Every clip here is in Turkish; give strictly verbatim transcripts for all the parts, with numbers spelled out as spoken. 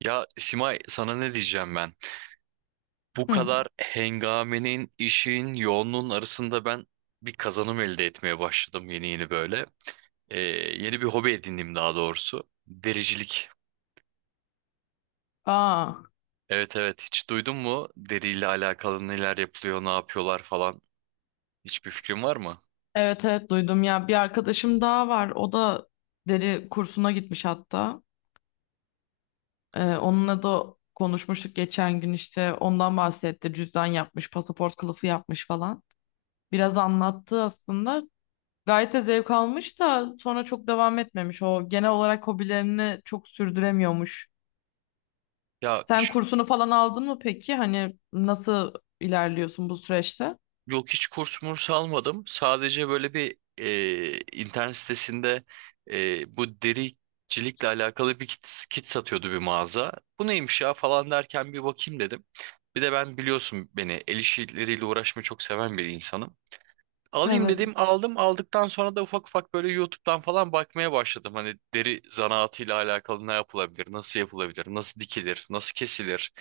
Ya Simay, sana ne diyeceğim ben? Bu Hı. kadar hengamenin, işin, yoğunluğun arasında ben bir kazanım elde etmeye başladım yeni yeni böyle. Ee, Yeni bir hobi edindim daha doğrusu. Dericilik. Aa, Evet evet, hiç duydun mu? Deriyle alakalı neler yapılıyor, ne yapıyorlar falan. Hiçbir fikrin var mı? evet evet duydum ya. Bir arkadaşım daha var. O da deri kursuna gitmiş hatta. Ee, onunla da konuşmuştuk geçen gün işte. Ondan bahsetti. Cüzdan yapmış, pasaport kılıfı yapmış falan. Biraz anlattı aslında. Gayet de zevk almış da sonra çok devam etmemiş. O genel olarak hobilerini çok sürdüremiyormuş. Ya, Sen kursunu falan aldın mı peki? Hani nasıl ilerliyorsun bu süreçte? yok hiç kurs murs almadım. Sadece böyle bir e, internet sitesinde e, bu dericilikle alakalı bir kit, kit satıyordu bir mağaza. Bu neymiş ya falan derken bir bakayım dedim. Bir de ben biliyorsun beni el işleriyle uğraşmayı çok seven bir insanım. Alayım Evet. dedim, aldım. Aldıktan sonra da ufak ufak böyle YouTube'dan falan bakmaya başladım. Hani deri zanaatıyla alakalı ne yapılabilir, nasıl yapılabilir, nasıl dikilir, nasıl kesilir.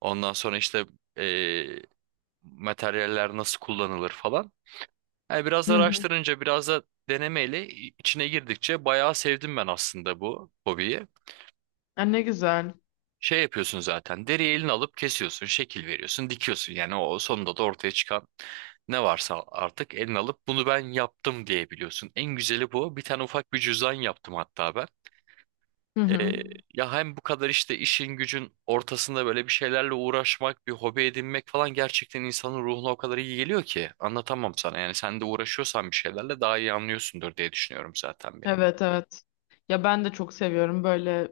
Ondan sonra işte e, materyaller nasıl kullanılır falan. Yani biraz Hı hı. araştırınca, biraz da denemeyle içine girdikçe bayağı sevdim ben aslında bu hobiyi. Ha, ne güzel. Şey yapıyorsun zaten, deriyi eline alıp kesiyorsun, şekil veriyorsun, dikiyorsun. Yani o sonunda da ortaya çıkan ne varsa artık eline alıp bunu ben yaptım diyebiliyorsun. En güzeli bu. Bir tane ufak bir cüzdan yaptım hatta ben. Hı hı. Ee, Ya hem bu kadar işte işin gücün ortasında böyle bir şeylerle uğraşmak, bir hobi edinmek falan gerçekten insanın ruhuna o kadar iyi geliyor ki anlatamam sana. Yani sen de uğraşıyorsan bir şeylerle daha iyi anlıyorsundur diye düşünüyorum zaten beni. Evet evet. Ya ben de çok seviyorum böyle,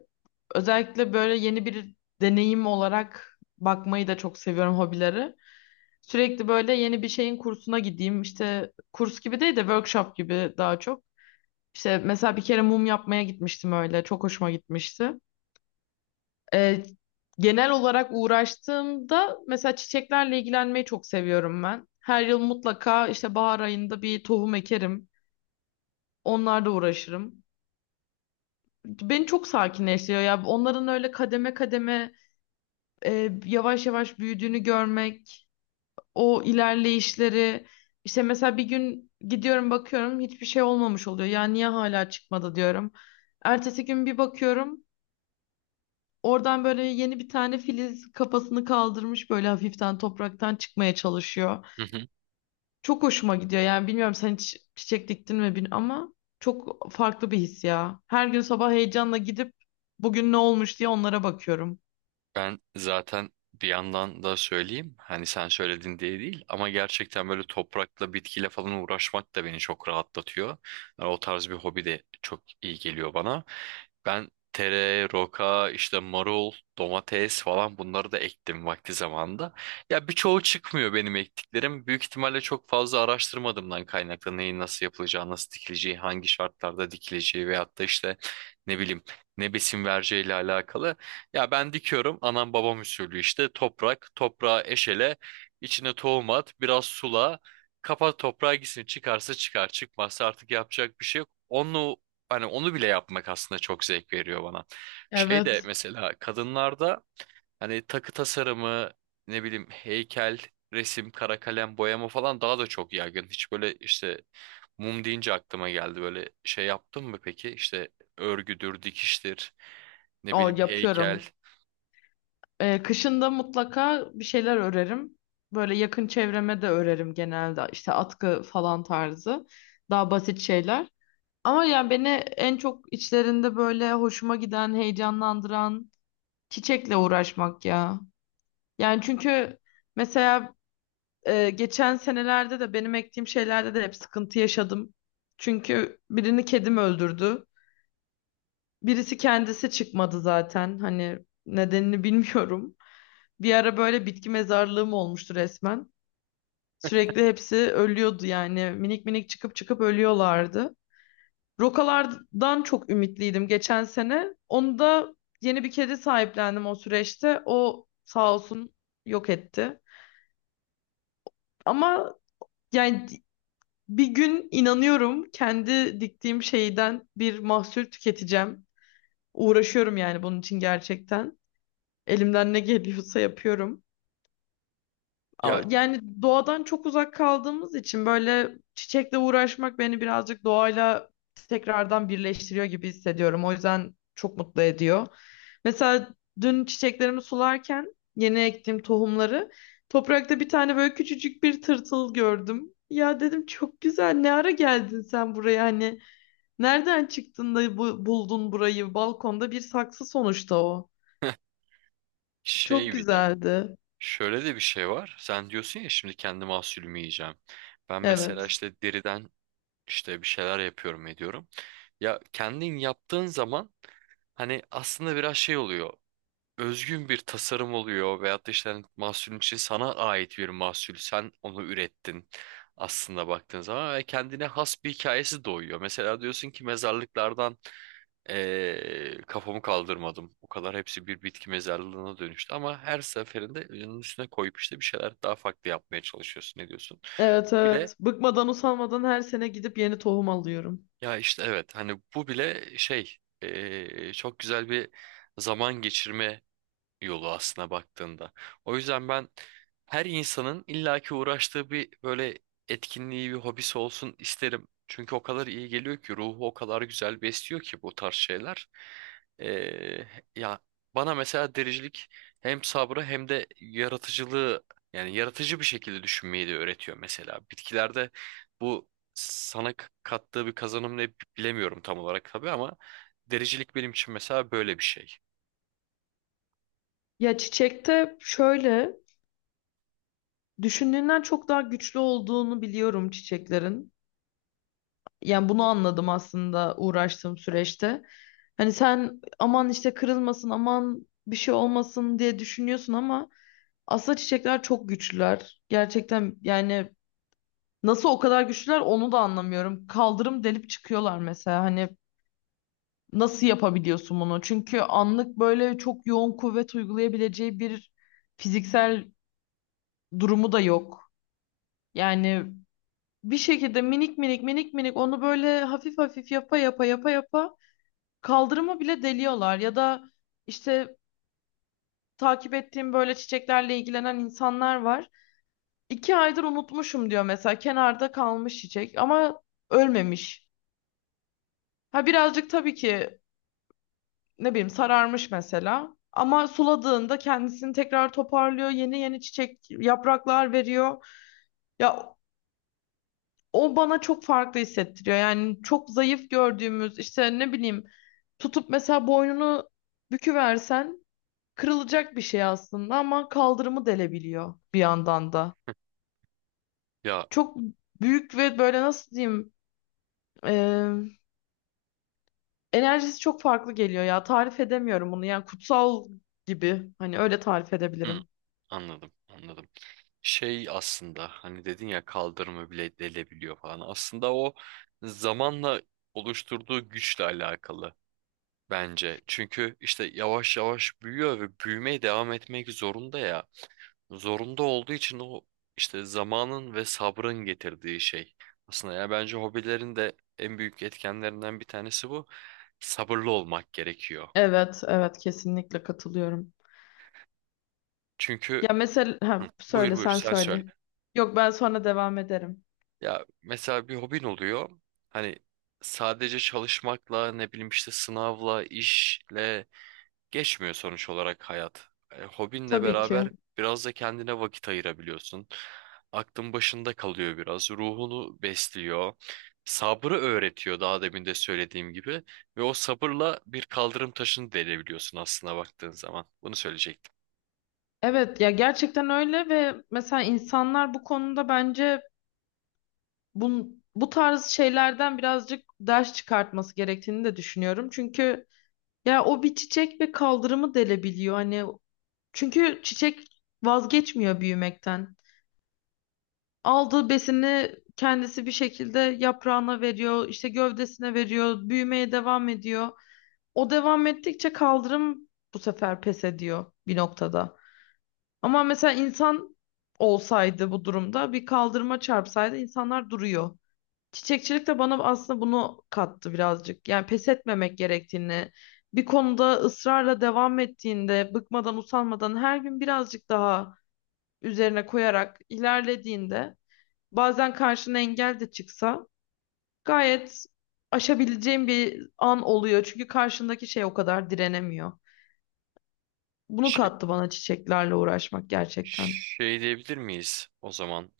özellikle böyle yeni bir deneyim olarak bakmayı da çok seviyorum hobileri. Sürekli böyle yeni bir şeyin kursuna gideyim. İşte kurs gibi değil de workshop gibi daha çok. İşte mesela bir kere mum yapmaya gitmiştim öyle. Çok hoşuma gitmişti. Ee, Genel olarak uğraştığımda mesela çiçeklerle ilgilenmeyi çok seviyorum ben. Her yıl mutlaka işte bahar ayında bir tohum ekerim. Onlarla uğraşırım. Beni çok sakinleştiriyor ya. Onların öyle kademe kademe, e, yavaş yavaş büyüdüğünü görmek, o ilerleyişleri. İşte mesela bir gün gidiyorum bakıyorum hiçbir şey olmamış oluyor. Ya niye hala çıkmadı diyorum. Ertesi gün bir bakıyorum oradan böyle yeni bir tane filiz kafasını kaldırmış, böyle hafiften topraktan çıkmaya çalışıyor. Çok hoşuma gidiyor yani. Bilmiyorum, sen hiç çiçek diktin mi bilmiyorum, ama çok farklı bir his ya. Her gün sabah heyecanla gidip bugün ne olmuş diye onlara bakıyorum. Ben zaten bir yandan da söyleyeyim hani sen söyledin diye değil ama gerçekten böyle toprakla bitkiyle falan uğraşmak da beni çok rahatlatıyor. Yani o tarz bir hobi de çok iyi geliyor bana. Ben tere, roka, işte marul, domates falan bunları da ektim vakti zamanında. Ya birçoğu çıkmıyor benim ektiklerim. Büyük ihtimalle çok fazla araştırmadığımdan kaynaklı neyin nasıl yapılacağı, nasıl dikileceği, hangi şartlarda dikileceği veyahut da işte ne bileyim ne besin vereceğiyle alakalı. Ya ben dikiyorum anam babam usulü, işte toprak toprağa, eşele içine tohum at, biraz sula, kapat toprağa gitsin, çıkarsa çıkar çıkmazsa artık yapacak bir şey yok. Onu, hani onu bile yapmak aslında çok zevk veriyor bana. Şey de Evet, mesela kadınlarda hani takı tasarımı, ne bileyim heykel, resim, kara kalem, boyama falan daha da çok yaygın. Hiç böyle işte, mum deyince aklıma geldi, böyle şey yaptın mı peki? İşte örgüdür, dikiştir, ne o bileyim heykel. yapıyorum. Ee, kışında mutlaka bir şeyler örerim. Böyle yakın çevreme de örerim genelde. İşte atkı falan tarzı. Daha basit şeyler. Ama yani beni en çok içlerinde böyle hoşuma giden, heyecanlandıran çiçekle uğraşmak ya. Yani çünkü mesela e, geçen senelerde de benim ektiğim şeylerde de hep sıkıntı yaşadım. Çünkü birini kedim öldürdü. Birisi kendisi çıkmadı zaten. Hani nedenini bilmiyorum. Bir ara böyle bitki mezarlığım olmuştu resmen. Sürekli hepsi ölüyordu yani. Minik minik çıkıp çıkıp ölüyorlardı. Rokalardan çok ümitliydim geçen sene. Onu da yeni bir kedi sahiplendim o süreçte. O sağ olsun yok etti. Ama yani bir gün inanıyorum kendi diktiğim şeyden bir mahsul tüketeceğim. Uğraşıyorum yani bunun için gerçekten. Elimden ne geliyorsa yapıyorum. Ya, A- Yani doğadan çok uzak kaldığımız için böyle çiçekle uğraşmak beni birazcık doğayla tekrardan birleştiriyor gibi hissediyorum. O yüzden çok mutlu ediyor. Mesela dün çiçeklerimi sularken, yeni ektiğim tohumları, toprakta bir tane böyle küçücük bir tırtıl gördüm. Ya dedim, çok güzel, ne ara geldin sen buraya, hani nereden çıktın da bu, buldun burayı? Balkonda bir saksı sonuçta o. Çok şey bir de, güzeldi. şöyle de bir şey var. Sen diyorsun ya şimdi kendi mahsulümü yiyeceğim. Ben mesela Evet. işte deriden işte bir şeyler yapıyorum ediyorum. Ya kendin yaptığın zaman hani aslında biraz şey oluyor. Özgün bir tasarım oluyor veyahut da işte hani mahsulün, için sana ait bir mahsul. Sen onu ürettin aslında baktığın zaman ve kendine has bir hikayesi doğuyor. Mesela diyorsun ki mezarlıklardan ee, kafamı kaldırmadım. O kadar hepsi bir bitki mezarlığına dönüştü ama her seferinde onun üstüne koyup işte bir şeyler daha farklı yapmaya çalışıyorsun. Ne diyorsun? Evet Bu bile, evet. Bıkmadan usanmadan her sene gidip yeni tohum alıyorum. ya işte evet hani bu bile şey, ee, çok güzel bir zaman geçirme yolu aslına baktığında. O yüzden ben her insanın illaki uğraştığı bir böyle etkinliği, bir hobisi olsun isterim. Çünkü o kadar iyi geliyor ki, ruhu o kadar güzel besliyor ki bu tarz şeyler. Ee, Ya bana mesela dericilik hem sabrı hem de yaratıcılığı, yani yaratıcı bir şekilde düşünmeyi de öğretiyor mesela. Bitkilerde bu sana k- kattığı bir kazanım ne bilemiyorum tam olarak tabii ama dericilik benim için mesela böyle bir şey. Ya çiçekte şöyle, düşündüğünden çok daha güçlü olduğunu biliyorum çiçeklerin. Yani bunu anladım aslında uğraştığım süreçte. Hani sen aman işte kırılmasın, aman bir şey olmasın diye düşünüyorsun ama aslında çiçekler çok güçlüler. Gerçekten yani, nasıl o kadar güçlüler onu da anlamıyorum. Kaldırım delip çıkıyorlar mesela. Hani nasıl yapabiliyorsun bunu? Çünkü anlık böyle çok yoğun kuvvet uygulayabileceği bir fiziksel durumu da yok. Yani bir şekilde minik minik minik minik onu böyle hafif hafif yapa yapa yapa yapa kaldırımı bile deliyorlar. Ya da işte, takip ettiğim böyle çiçeklerle ilgilenen insanlar var. İki aydır unutmuşum diyor mesela, kenarda kalmış çiçek ama ölmemiş. Ha birazcık tabii ki, ne bileyim, sararmış mesela. Ama suladığında kendisini tekrar toparlıyor. Yeni yeni çiçek, yapraklar veriyor. Ya o bana çok farklı hissettiriyor. Yani çok zayıf gördüğümüz, işte ne bileyim, tutup mesela boynunu büküversen kırılacak bir şey aslında, ama kaldırımı delebiliyor bir yandan da. Ya, Çok büyük ve böyle, nasıl diyeyim, e, enerjisi çok farklı geliyor ya. Tarif edemiyorum bunu. Yani kutsal gibi. Hani öyle tarif hı, edebilirim. anladım, anladım. Şey, aslında hani dedin ya kaldırımı bile delebiliyor falan. Aslında o zamanla oluşturduğu güçle alakalı bence. Çünkü işte yavaş yavaş büyüyor ve büyümeye devam etmek zorunda ya. Zorunda olduğu için o işte zamanın ve sabrın getirdiği şey. Aslında ya bence hobilerin de en büyük etkenlerinden bir tanesi bu. Sabırlı olmak gerekiyor. Evet, evet kesinlikle katılıyorum. Çünkü, Ya mesela, ha, buyur söyle buyur sen sen söyle. söyle. Yok ben sonra devam ederim. Ya mesela bir hobin oluyor. Hani sadece çalışmakla ne bileyim işte sınavla, işle geçmiyor sonuç olarak hayat. E, hobinle Tabii ki. beraber biraz da kendine vakit ayırabiliyorsun. Aklın başında kalıyor biraz. Ruhunu besliyor. Sabrı öğretiyor daha demin de söylediğim gibi. Ve o sabırla bir kaldırım taşını delebiliyorsun aslında baktığın zaman. Bunu söyleyecektim. Evet ya, gerçekten öyle. Ve mesela insanlar bu konuda bence bu, bu tarz şeylerden birazcık ders çıkartması gerektiğini de düşünüyorum. Çünkü ya o bir çiçek ve kaldırımı delebiliyor. Hani çünkü çiçek vazgeçmiyor büyümekten. Aldığı besini kendisi bir şekilde yaprağına veriyor, işte gövdesine veriyor, büyümeye devam ediyor. O devam ettikçe kaldırım bu sefer pes ediyor bir noktada. Ama mesela insan olsaydı, bu durumda bir kaldırıma çarpsaydı, insanlar duruyor. Çiçekçilik de bana aslında bunu kattı birazcık. Yani pes etmemek gerektiğini, bir konuda ısrarla devam ettiğinde, bıkmadan, usanmadan, her gün birazcık daha üzerine koyarak ilerlediğinde, bazen karşına engel de çıksa gayet aşabileceğin bir an oluyor. Çünkü karşındaki şey o kadar direnemiyor. Bunu Şey, kattı bana çiçeklerle uğraşmak gerçekten. şey diyebilir miyiz o zaman?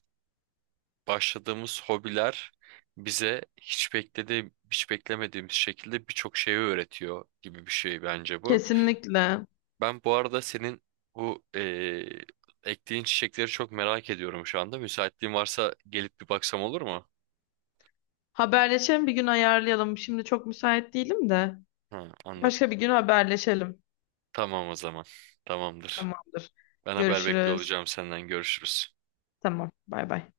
Başladığımız hobiler bize hiç beklediğim, hiç beklemediğimiz şekilde birçok şeyi öğretiyor gibi bir şey bence bu. Kesinlikle. Ben bu arada senin bu eee ektiğin çiçekleri çok merak ediyorum şu anda. Müsaitliğin varsa gelip bir baksam olur mu? Haberleşelim, bir gün ayarlayalım. Şimdi çok müsait değilim de. Ha, anladım. Başka bir gün haberleşelim. Tamam o zaman. Tamamdır. Tamamdır. Ben haber bekliyor Görüşürüz. olacağım senden. Görüşürüz. Tamam. Bay bay.